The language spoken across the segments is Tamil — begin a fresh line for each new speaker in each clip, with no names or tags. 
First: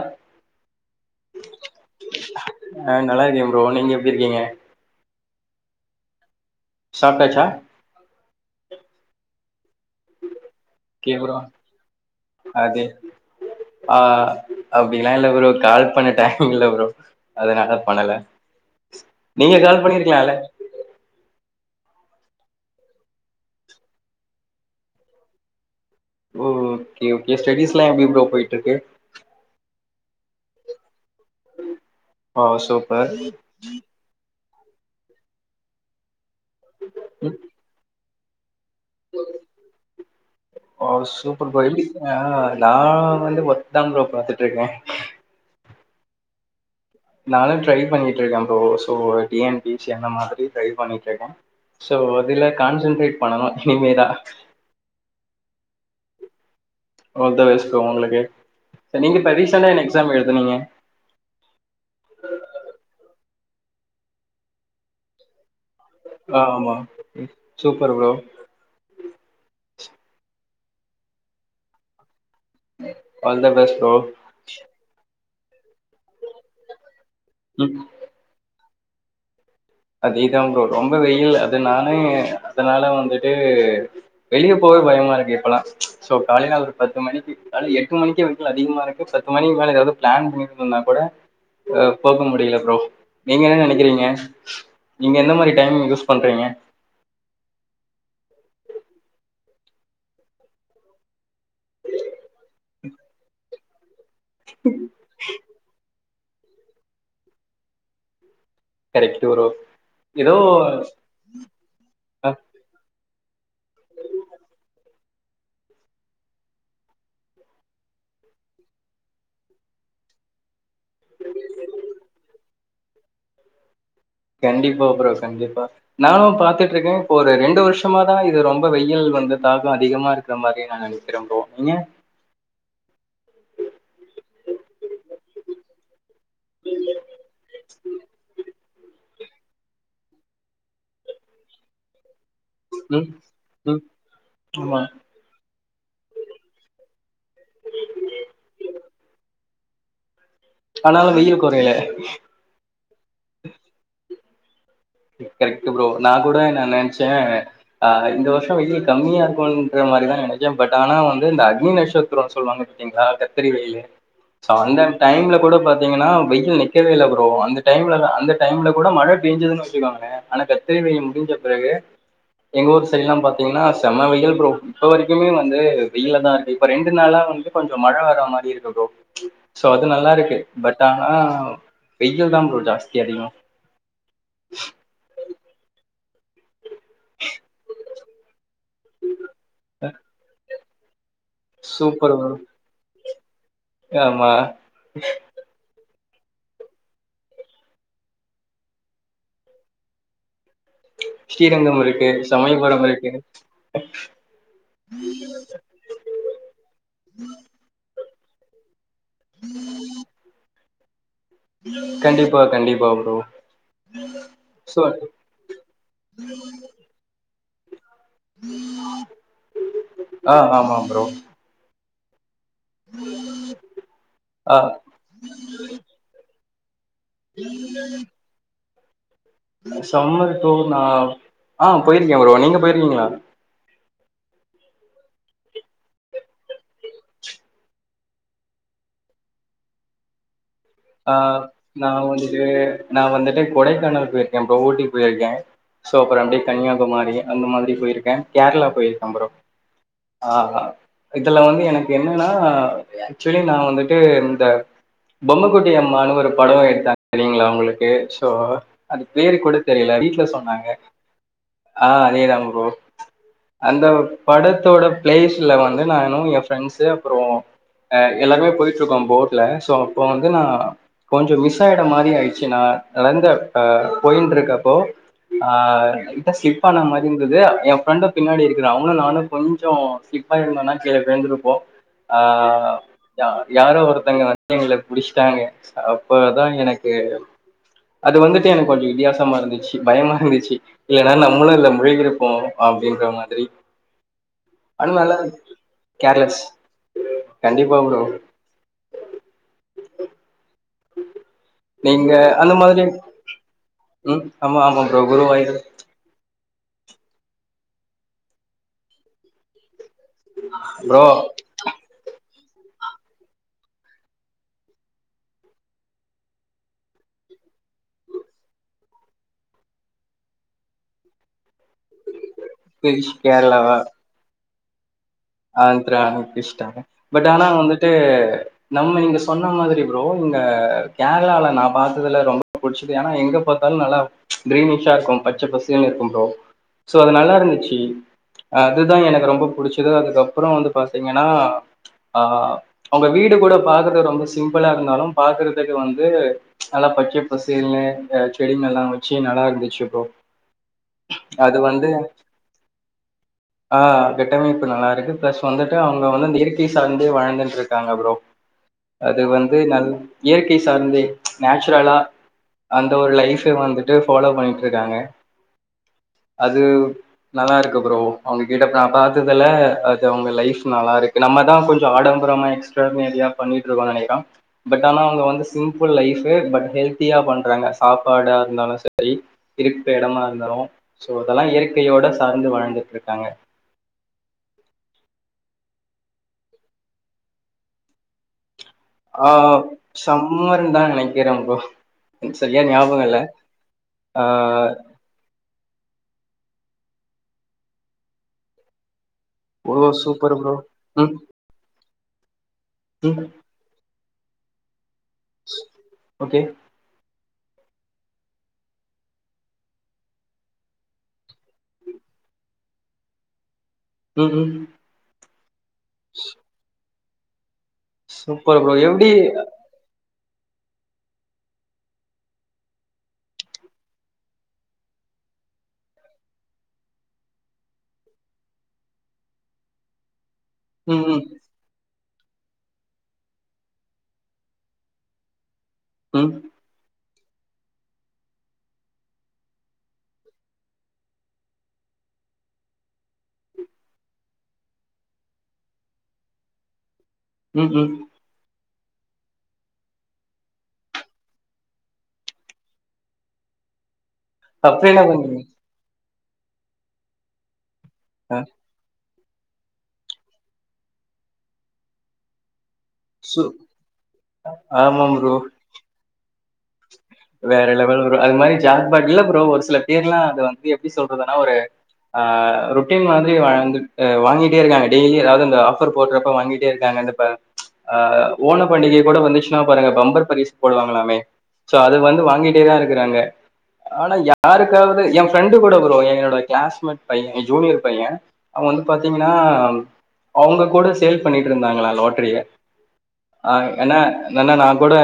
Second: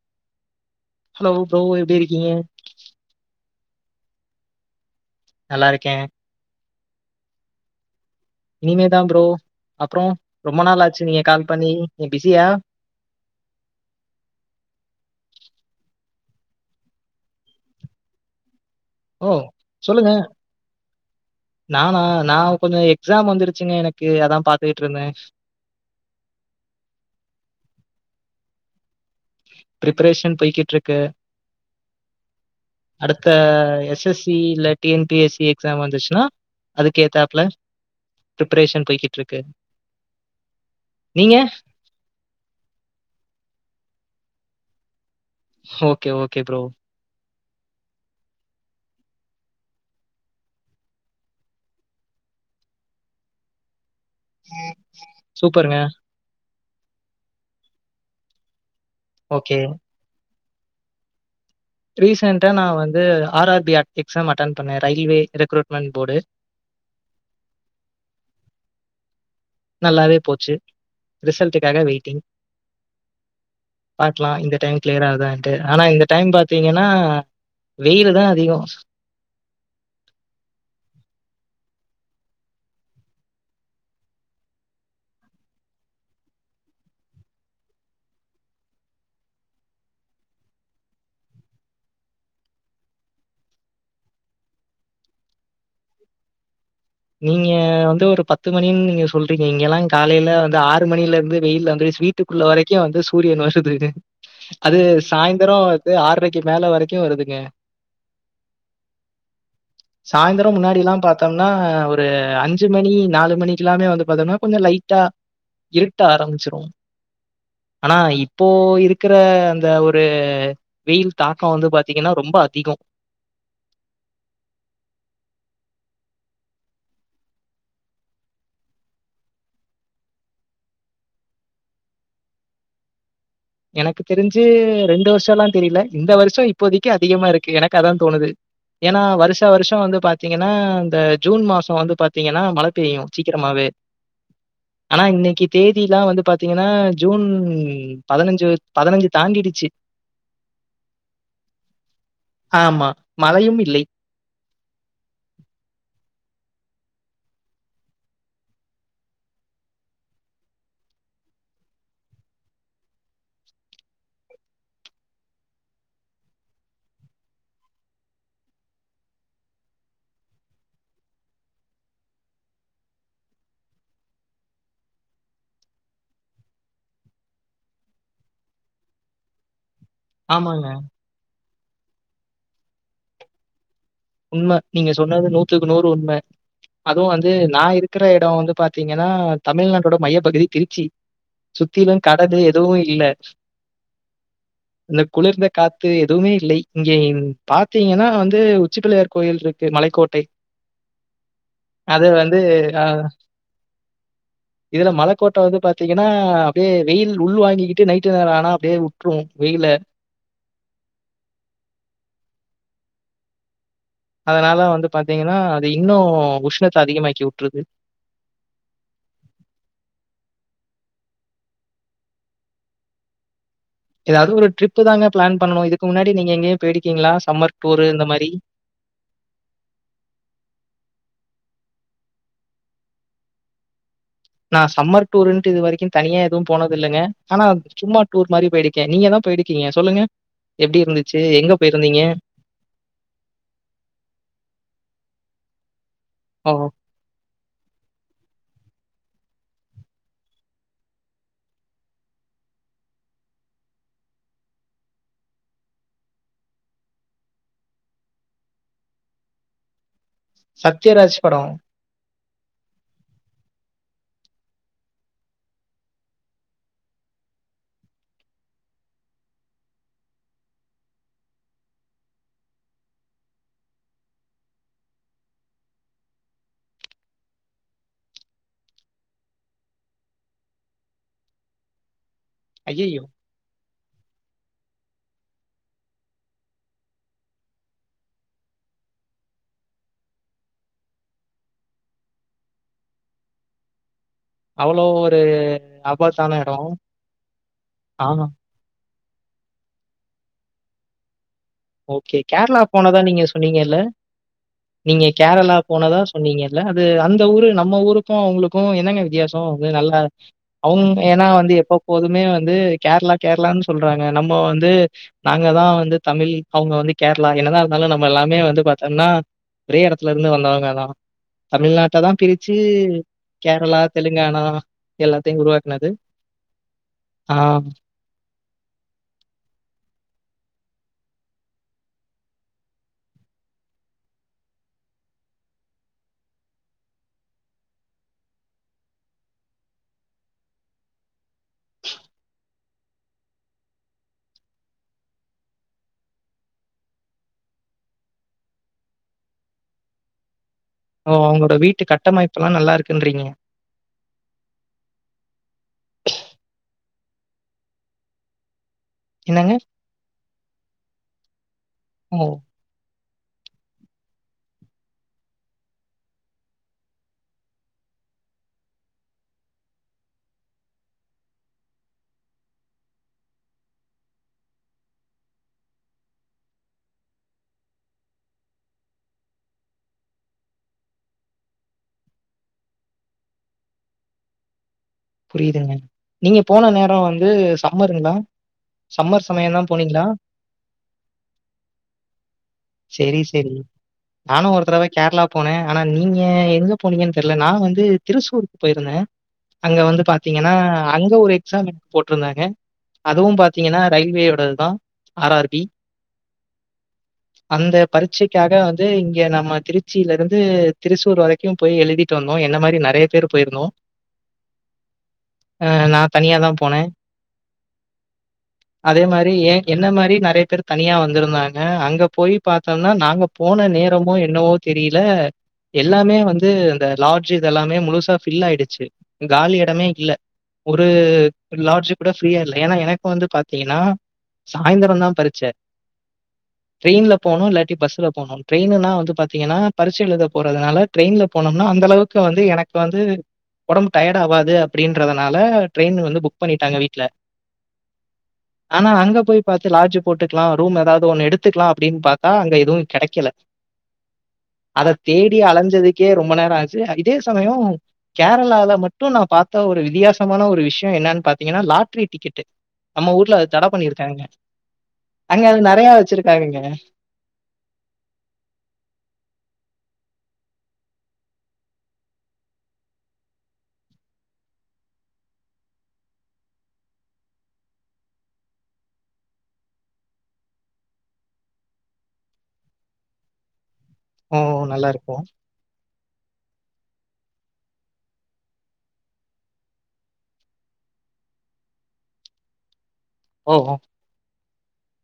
ஆ
ஹலோ ஃப்ரோ எப்டி இருக்கீங்க
ஃப்ரோ நீங்க எப்டி இருக்கீங்க
நல்லா இருக்கே
சாப்டாச்சா
இனிமே தா ப்ரோ அப்றோ
ஓகே ப்ரோ ஆ அப்டில்லா இல்ல ஃப்ரோ கால் பண்ண டைம் இல்ல ப்ரோ அதனால பண்ணல
ஓ!
நீங்க கால்
சொல்லுங்க.
பண்ணிருக்குலால
நானா நான் கொஞ்சம் எக்ஸாம் வந்துருச்சுங்க எனக்கு அதான் பாத்துக்கிட்டு இருந்தேன்
ஓ ஓகே ஓகே ஸ்டடிஸ் எல்லாம் எப்படி ப்ரோ போயிட்டு இருக்கு
பிரிப்ரேஷன் போய்கிட்டு இருக்கு
ஆ சூப்பர்
அடுத்த எஸ் எஸ் பி இல்ல டிஎன் பிஎஸ்சி எக்ஸாம் வந்துச்சுன்னா அதுக் ஏத்தாப்ல
[unintelligible]
நீங்க?
சூப்பர் ப்ரோ எப்புடி நான் வந்து ஒர்க் தான் ப்ரோ பாத்துட்டு இருக்கேன்
ஓகே ஓகே ப்ரோ
நானும் ட்ரை பண்ணிட்டு இருக்கேன் bro so T N P C அந்த மாரி பண்ணிட்டு இருக்கேன் சோ அதுல கான்சன்ட்ரேட் பண்ணணும் இனிமே தான்
சூப்பருங்க
ஆல் தி பெஸ்ட் ப்ரோ உங்களுக்கு சோ நீங்க இப்ப
ஓகே.
ரீசண்டா என்னா எக்ஸாம் எழுதுனீங்க
ரீசன்டா நா வந்து R R B exam attend பண்ண ரயில்வே ரெக்ரூட்
ஆ ஆமா ம் சூப்பரு ப்ரோ
நல்லாவே போச்சு ரிசல்ட்டுக்காக waiting
all the best bro
பாக்கலா இந்த டைம் கிளியர் ஆகுதானு ஆனா இந்த டைம் பாத்தீங்கன்னா
ம்
வெயிலு தா அதிகோ
அதேதான் ப்ரோ ரொம்ப வெயில் அது நானு அதனால வந்துட்டு வெளியே போவவே பயமாருக்கு இப்பெல்லா சோ காலேல ஒரு பத்து மணிக்கி காலேல எட்டு மணிக்கே வெயில் அதிகமாருக்கு பத்து மணிக்கு மேல ஏதாவது பிளான் பண்ணிட்டுன்னா கூட அ போக முடியல ப்ரோ நீங்க என்ன நெனைக்கிறீங்க நீங்க எந்த மாரி டைம் யூஸ் பண்றீங்க
நீங்க வந்து ஒரு பத்து மணின்னு நீங்க சொல்றீங்க இங்கெல்லா காலேல வந்து ஆறு மணில இருந்து வெயில்ல வந்து ஸ் வீட்டுக்குள்ள வரைக்கு வந்து சூரியன் வருது து அது சாய்ந்தரோ இது ஆர்றைக் க்கி மேல வரைக்கியு வருதுங்க
கரெக்ட் ப்ரோ ஏதோ
சாய்ந்தரோ முன்னாடி எல்லா பாத்தோம்னா ஒரு
அ
அஞ்சு மணி நாலு மணிக்கெல்லாமே வந்து பாத்தீங்ன்னா கொஞ்சோ லைட்டா இருட்ட ஆரம்பிச்சிரும் ஆனா இப்போ இருக்கற அந்த ஒரு வெயில் தாக்கோ வந்து பாத்தீங்ன்னா ரொம்ப அதிகோ
கண்டிப்பா ப்ரோ கண்டிப்பா நானு பாத்துட்டுருக்கேன் இப்போ ஒரு ரெண்டு வருஷம தா இது ரொம்ப வெயில் வந்து தாக்கோ அதிகமா இருக்கற மாரிய நா நெனைக்கிறே ப்ரோ நீங்க
எனக்கு தெரிஞ்சு ரெண்டு வருஷோல்லா தெரியல இந்த வருஷோ இப்போதைக்கி அதிகமா இருக்கு எனக்கு அதா தோணுது ஏன்னா வருஷா வருஷோ வந்து பாத்தீங்கன்னா இந்த ஜூன் மாசோ வந்து பாத் தீங்கன்னா மழை பெய்யு
ம்
சீக்கிரமாவே
ம் ஆமா
ஆனா இன்னைக்கி தேதியிலா வந்து பாத்தீங்கன்னா ஜூன் பதினஞ்சு தாண்டிருச்சு
ஆனாலும் வெயில் கொறயல
ஆமா. மழையும் இல்லை.
கரெக்ட் ப்ரோ நா கூட நா நெனச்சே அ இந்த வருஷோ வெயில் கம்மியா இருக்கும்ன்ற மாரிதா நெனச்சே பட் ஆனா வந்து இந்த அக்னி நட்சத்திரோ சொல்லுவாங்க பாத்தீங்களா கத்திரி வெயில்லுன்னு சோ அந்த டைம்ல கூட பாத்தீங்கன்னா வெயில் நிக்கவே இல்ல ப்ரோ அந்த டைம்ல அந்த டைம்ல கூட மழ பெஞ்சதுன்னு [unintelligible] ஆனா கத்திரி வெயில் முடிஞ்ச பிறகு எங்க ஊர் சைல்லா பாத்தீங்கன்னா செம வெயில் ப்ரோ இப்ப வரைக்குமே வந்து வெயில் தா இப்ப ரெண்டு நாளா வந்து கொஞ்சோ மழை வர மாரி இருக்கு ப்ரோ சோ அது நல்லா இருக்கு
ஆமாங்க.
பட் ஆனா வெயில் தா ப்ரோ ஜாஸ்தி அதிகோ
உண்ம நீங்க சொன்னது நூத்துக்கு நூறு உண்ம அதுவு வந்து நா இரு இருக்கற இடே வந்து பாத் தீங்கன்னா தமிழ்நாட்டோட மையப்பகுதி திருச்சி சுத்திலும்
சூப்பர் ப்ரோ
கடலு எதுவும் இல்ல
ஆமா
து எதுமே இல்லை இங்கே பாத்தீங்கன்னா வந்து உச்சிப்பிள்ளையார் கோயில் இருக்கு மலைக்கோட்டை
ஸ்ரீரங்கம்
அது
இருக்கு
வந்து
சமயபுரம்
அ
இருக்கு
இதுல மலக்கோட்ட வந்து பாத்தீங்கன்னா அப்டியே வெயில் உள் வாங்கிக்கிட்டு நைட் டு நேரொ ஆனா அப்டியே உ
கண்டிப்பா கண்டிப்பா ப்ரோ
அதனால
சோ
வந்து பாத்தீங்கன்னா அது இன்னு உஷ்ணத்த அதிகமாக்கி உட்ருது
ஆமா ஆ ப்ரோ
ஏதாது ஒரு
ஆ
ட்ரிப்பு தாங்க ப்ளான் பண்ணணு இதுக்கு முன்னாடி நீங்க எங்கயு கீங்களா சம்மர் டூரு இந்த மாரி
சம்மர் டூர் நா ஆ போயிருக்கே ப்ரோ நீங்க போயிருக்கீங்களா
நா சம்மர் டூருன்ட்டு இது வரைக்கு தனியா எதுவும் போனதில்லங்க ஆனா சும்மா டூர் மாரி போயிருக்கே நீங்க தா போயிருக்கீங்க சொல்லுங்க எப்படி
ஆ
இருந்துச்சு? எங்க
நா
போயிருந்தீங்க?
வந்துட்டு நா வந்துட்டு கொடைக்கானல் போயிருக்கே ப்ரோ ஊட்டி போயிருக்கே சோ அப்பறோ அப்டியே
ஓ!
கன்யாகுமாரி அந்த மாரி போயிருக்க கேர்ளா போயிருக்க ப்ரோ ஆ இதுல வந்து எனக்கு என்னன்னா ஆக்சுவலி நா வந்துட்டு இந்த பொம்ம குட்டி அம்மானு ஒரு படொ எடுத்தாங்க தெரியுங்ளா உங்களுக்கு சோ அது பேரு கூட தெரியல வீ ட்ல சொன்னாங்க
சத்யராஜ் படம்.
ஆ அதேதா ப்ரோ அந்த படத்தோட ப்ளேஸ்ல வந்து நானு ஏ ப்ரெண்ட்ஸு அப்பறோ அ எல்லாருமே போய்ட்ருக்கோ போட்ல ஸோ அப்ப வந் து நா கொஞ்சொ மிஸ் ஆயிட மாரி ஆயிடுச்சி நா லந்து அ போய்ண்டு இருக்கப்போ ஆ லைட்டா ஸ்லிப் ஆன மாரி இருந்துது ஏ ஃப்ரெண்ட பின்னாடி இருக்குறா அவனு நானு கொஞ்சொ ஸ்லிப்பாயிருந்தோனா கீழ விழுந்துருப்போ ஆ
ஐயய்யோ!
ய யாரோ ஒருத்தங்க வ ந்து எங்கள புடிஷ்ட்டாங்க அப்பதா எனக்கு அது வந்துட்டு எனக்கு கொஞ்சொ வித்தியாசமா இருந்துச்சி பயமா இருந்துச்சி இல்லன்னா நம்மளு இத்ல முழுகிருப்போ அப்டின்ற மாதிரி
அவ்ளோ
ஆனா நல்லா
ஒரு ஆபத்தான
கேர்லெஸ்
எடோ
கண்டிப்பா ப்ரோ
ஆ
நீங்க
ஓகே
அந்த
கேர்ளா
மாதிரி
போனதா நீங்க சொன்னீங்கல்ல
ம் ஆமா ஆமா ப்ரோ
நீங்க கேரளா
குருவாயூர்
போனதா சொன்னீங்க ல அது அந்த ஊரு நம்ம ஊருக்கு அவுங்களுக்கு என்னங்க வித்தியாசொ அது நல்லா அவுங்
ப்ரோ
ஏனா வந்து எப்ப போதுமே வ ந்து கேர்ளா கேர்ளான் சொல்றாங்க நம்ம வந்து நாங்க தா வந்து தமிழ் அவுங்க வந்து கேர்ளா என்னதா இருந்தாலு நம்ம எல்லாமே வந்து பாத்தம்னா ஒரே எடத்துலருந்து வந்தவங்கதா தமிழ்நாட்டதா பிரிச்சி கேரளா தெலுங்கானா எல்லாத்தையும் உருவாக்குனது.
ஆந்த்ரா [unintelligible] பட்
ஆ
ஆனா வந்துட்டு நம்ம நீங்க சொன்னா மாதிரி ப்ரோ இங்க கேரளால நா பாத்ததுல ரொம்ப புடிச்சது ஏனா எங்க பாத்தாலு நல்லா க்ரீனிஷா இருக்கு பச்ச பசேல்னு இருக்கும் ப்ரோ சோ அது நல்லா இருந்துச்சி அதுதா எனக்கு ரொம்ப புடிச்சது அது கப்றோ வந்து பாத்தீங்கன்னா ஆ அவ்ங்க வீடு கூட பாக்குறதுக் ரொம்ப சிம்ப்புளா இருந்தாலு பாக்குறதுக்கு வந்து நல்லா பச்ச பசேல்னு அ செடிகள்லா வெச்சி நல்லாருந்துச்சி ப்ரோ
ஓ அவுங்களோட
அது
வீட்டு
வந்து
கட்டமைப்புல்லா‌ நல்லாருக்குன்றீங்க
ப்ளஸ் வந்துட்டு அவுங்க வந்து அந்த இயற்கை சார்ந்தே வாழ்ந்துண்ட்ருக்காங்க ப்ரோ அது
என்னங்க?
வந்து நல் இயற்கை சார்ந்தே நேச்சுரலா
ஓ!
அந் ஒரு லைஃபே வந்துட்டு ஃபாலோ பண்ணிட்ருக்காங்க அது நல்லா இருக்கு ப்ரோ அவங்க கிட்ட நா பாத்ததுல இது அவங்க லைஃப் நல்லாருக்கு நம்பதா கொஞ்ஜோ ஆடம்பரமா எக்ஸ்ட்ராமேரியா பண்ணிட்ருக்கோனு நெனைக்றே பட் ஆனா அவங்க வந்து சிம்பிள் லைஃபு பட் ஹெல்த்தியா பண்றாங்க சாப்பாடா இருந்தாலு சரி இருகற எடமா இருந்தாலு சோ அதெல்லா இயற்கையோட சார்ந்து வாழ்ந்துட்ருக்காங்க
புரியுதுங்க நீங்க போன நேரோ வந்து சம்மருங்ளா
ஆஹ் சம்மர்ன்தா நெனைக்கிறே ப்ரோ எனக்கு சரியா ஞாபகோ இல்ல
சரி, சரி. நானும் ஒரு
ஆஹ்
தடவ கேரளா போனேன். ஆனா நீங்க எங்க போனீங்கன்னு தெர்ல நா வந்து திருசூருக்கு பொயிருந்தே அங்க
ஓ
வந்து
சூப்பர் ப்ரோ
பாத்தீங்கன்னா அங்க
ம்
ஒரு எக்ஸாம் போட்ருந்தாங்க
ம்
அதுவு பாத்தீங்ன்னா ரயில்வே ஒடது தா ஆர் ஆர் பி
ஓகே
அந்த பரீட்சைக்காக வந்து இங்க நம்ப திருச்சியில இருந்து திருசூர் வரைக்கு போய் எழுதிட்டு வந்தோ என்ன மாரி நெறைய பேர் போயிருந்தோ
ம் ம்
ஆ நா தனியா தா போனே
சூப்பர் ப்ரோ
அதே
எப்படி
மாரி ஏ என்ன மாரி நெ நெறைய பேர் தனியா வந்துருந்தாங்க அங்க போய் பாத்தோனா நாங்க போன நேரமோ என்னவோ தெரில எல்லாமே வந்து அந்த லாட்ஜ் இது எல்லாமே முழுசா ஃபில் ஆயிடுச்சு காலி எடமே இல்ல ஒரு
ம் ம்
லார்ஜ் கூட ஃப்ரீயா இல்ல ஏனா எனக்கு வந்து பாத்தீங்கன்னா சாய்ந்தரோ தா பரிச்ச
ம்
ட்ரெயின்ல போனு இல்லாட்டி பஸ்ல போனு ட்ரெயினுன்னா வந்து பாத்தீங்கன்னா பரிட்ச எழுத போறதுனால ட்ரெயின்ல போனம்னா அந்தளவுக்கு வந்து எனக்கு வந்து ஒடம்பு டயர்ட் ஆவாது அப்டின்றதுனால ட்ரெயின் வந்து புக் பண்ணிட்டாங்க வீட்ல
ம் ம்
ஆனா அங்க போய் பாத்து லாட்ஜ் போட்டுக்கலா ரூம் ஏதாது ஒன்னு எடுத்துக்லா அப்டின்னு பாத்தா அங்க எதுவு கெடைக்கல
அப்புறம்
அத
என்ன
தேடி
பண்றீங்க
அலஞ்சது க்கே ரொம்ப நேரோ ஆச்சு இதே சமயோ
ஆ
கேரளால மட் டு நா பாத்த ஒரு விதியாசமான ஒரு விஷயோ என்னன்னு பாத்தீங்கன்னா லாட்ரி டிக்கெட்டு நம்ப ஊர்ல
சு
அத தட பண்ணிருக்காங்க
ஆமா ப்ரோ
அங்க அது நெறையா வச்சுரு [unintelligible]
வேற லெவல் ப்ரோ அது மாரி ஜாக்பாட்ல ப்ரோ ஒரு சில பேர்லா அது வந்து எப்டி சொல்றதுன்னா ஒரு ஆஹ் ரொட்டீன் மாரி வாங்கிட்டு வாங்கிட்டே இருக்காங்க டெய்லி ஏதாது ஆஃபர் போட்றப்ப வாங்கிட்டே இருக்காங்க இந்த இப்ப ம்ச் ஆஹ் ஓனம் பண்டிகை கூட வந்துச்சுன்னா பாருங்க பம்பர் பரிசு போடுவாங்களாமே சோ அது வந்து வாங்கிட்டேதா இருக்குறாங்க ஆனா
ஓ!
யாருக்காவது ஏ
நல்லாருக்கும்.
ஃப்ரெண்டு கூட ப்ரோ என்னோட க்ளாஸ் பையே ஜூனியர் பையே அவெ வந்து பாத்தீங்கன்னா அவுங்க கூட சேல் பண்ணிட்டு இருந்தாங்கலா லாட்ரிய
ஓ!
ஆஹ்
ஓ!
என்ன என்னனா நா குட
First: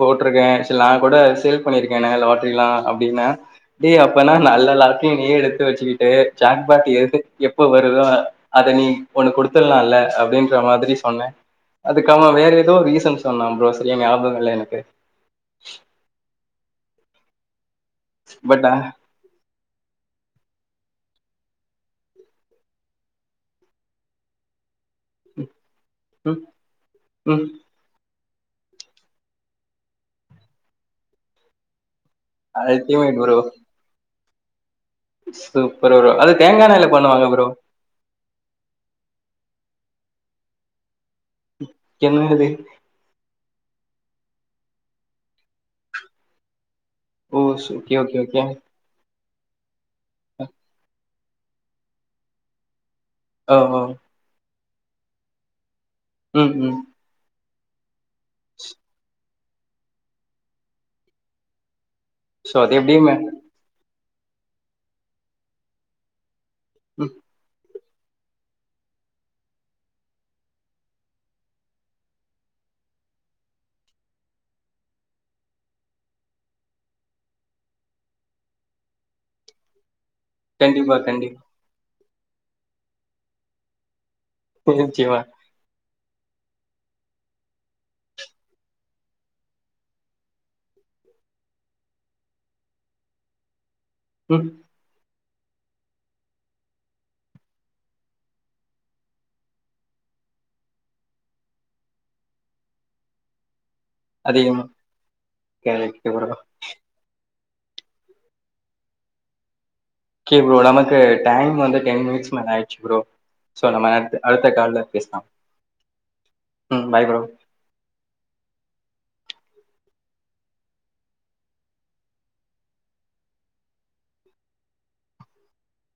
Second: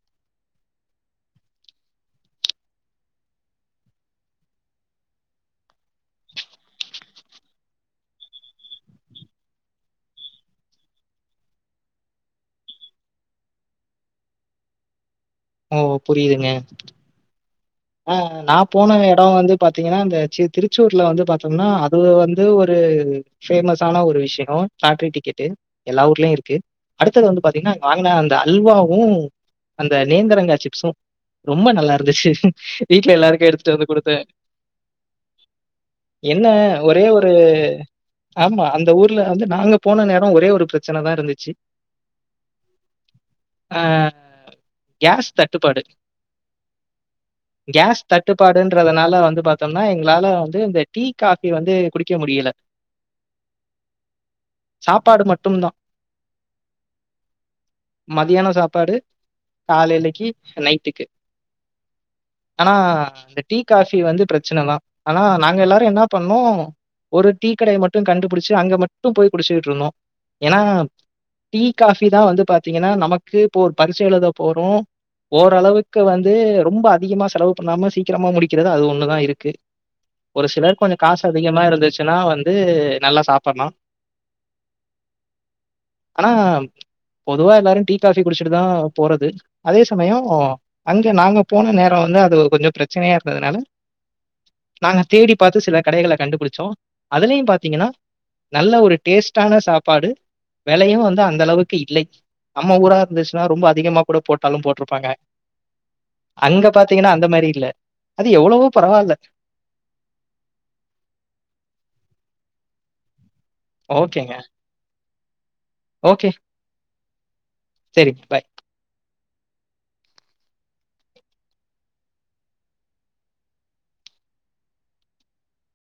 போட்ருக்கே நா குட சேல் பண்ணிருக்கேனே லாட்ரிலா அப்டின்னா டேய் அப்பனா நல்ல லாட்ரிய நீயே எடுத்து வச்சுகிட்டு ஜாக்பாட் எது எப்ப வருதோ அத நீ ஒனக்குடுத்தர்லால அப்டின்ற மாரி சொன்னே அதுக்கு அவே வேற எதோ ரீசன் சொன்னா ப்ரோ சரியா ஞாபகோ இல்ல எனக்கு
ஓ புரிதுங்க ஆஹ் நா
பட்
போன எடோ வந்து பாத்தீங்கன்னா இந்த சீ திருச்சூர்ல வந்து பாத்தோம்னா அது வந்து ஒரு பேஃமஸ் ஆன ஒரு விஷ்யோ லாட்ரி டிக்கெட்டு எல்லா ஊர்லயு
ம்
இருக்கு அடுத்தது வந்து
ம்
பாத்தீங்கன்னா வாங்குன அந்த அல்வாவு அந்த நேந்தரங்கா சிப்ஸு ரொம்ப நல்லா இருந்துச்சு வீட்ல
அல்டிமேட் ப்ரோ
எல்லாருக்கூ எடுத்துட்டு வந்து குடுத்தே
சூப்பர் ப்ரோ அது
என்ன
தேங்கா எண்ணெய்ல
ஒரே
பண்ணுவாங்க
ஒரு
ப்ரோ
ஆமா அந்த ஊர்ல வந்து நாங்க போன நேரோ ஒரே ஒரு பிரச்
இ என்னது
ஆஹ் கேஸ் தட்டுப்பாடு
ஓ ஓகே
கேஸ்
ஓகே ஓகே
தட்டுப்பாடுன்றதுனால வந்து பாத்தோன் னா எங்களால வந்து இந்த டீ காஃபி வந்து குடிக்க முடியல
ஓஹோ
சாப்பாடு மட்டும் தா
உம் உம்
மதியானோ சாப்பாடு காலைலைக்கி நைட்டுக்கு
சோ
ஆனா
அது எப்டியுமே
இந்த டீ காஃப் ஃபி வந்து பிரச்சன தா ஆனா நாங்க எல்லாரு என்ன பண்ணோ
ம்
ஒரு டீ கடை மட் டொ கண்டுபிடிச்சு அங்க மட்டு போய் குடுச்சுட்டு இருந்தோ ஏனா டீ காஃபி தா வந்து பாத்தீங்கன்னா நமக்கு இப்போ ஒரு பரிட்ச எழுத போறோ ஓரளவுக்கு வந்து ரொம்ப அ அதிகமா செலவு பண்ணாம சீக்கிரமா முடிக்கிறது அது ஒண்ணுதா இருக்கு ஒரு சிலர் கொஞ்சொ
கண்டிப்பா
காசு
கண்டிப்பா
அதிகமா இருந்துச் எனா வந்து நல்லா சாப்பிட்ணு
என்சுவா
ஆனா பொதுவா எல்லாரும் டீ காஃபி குடிச்சிட்டு தா போறது அதே சமயொ அங்க நாங்க போன நே நா வந்து அது கொஞ்சொ பிரச்சனையா இருந்ததுனால
ஹ்ம்
நாங்க தேடி பாத்து சில கடைகளலா கண்டுபிடிச்சோ அதுலயு பாத்தீங்கன்னா நல்ல ஒரு டேஸ்ட்டான சாப்பாடு வெலையு வந்து அந்த அளவுக்கு இல்லை நம்ம ஊரா இருந்துச்சுன்னா ரொம்ப அ அதிகமா கூட போட்டாலு
அதிகமா
போட்ருப்பாங்க
கரெக்ட் ப்ரோ
அங்க அந்த மாரி இல்ல அது எவ்வளவோ பரவாயில்ல
ஓகே ப்ரோ நமக்கு டைம் வந்து டென் மினிட்ஸ் மேல ஆயிச்சு ப்ரோ சோ நம்ம அடுத்து
ஓகேங்க.
அடுத்த கால்ல பேச்லா
ஓகே.
ம் பாய் ஃப்ரோ
சரி. பை.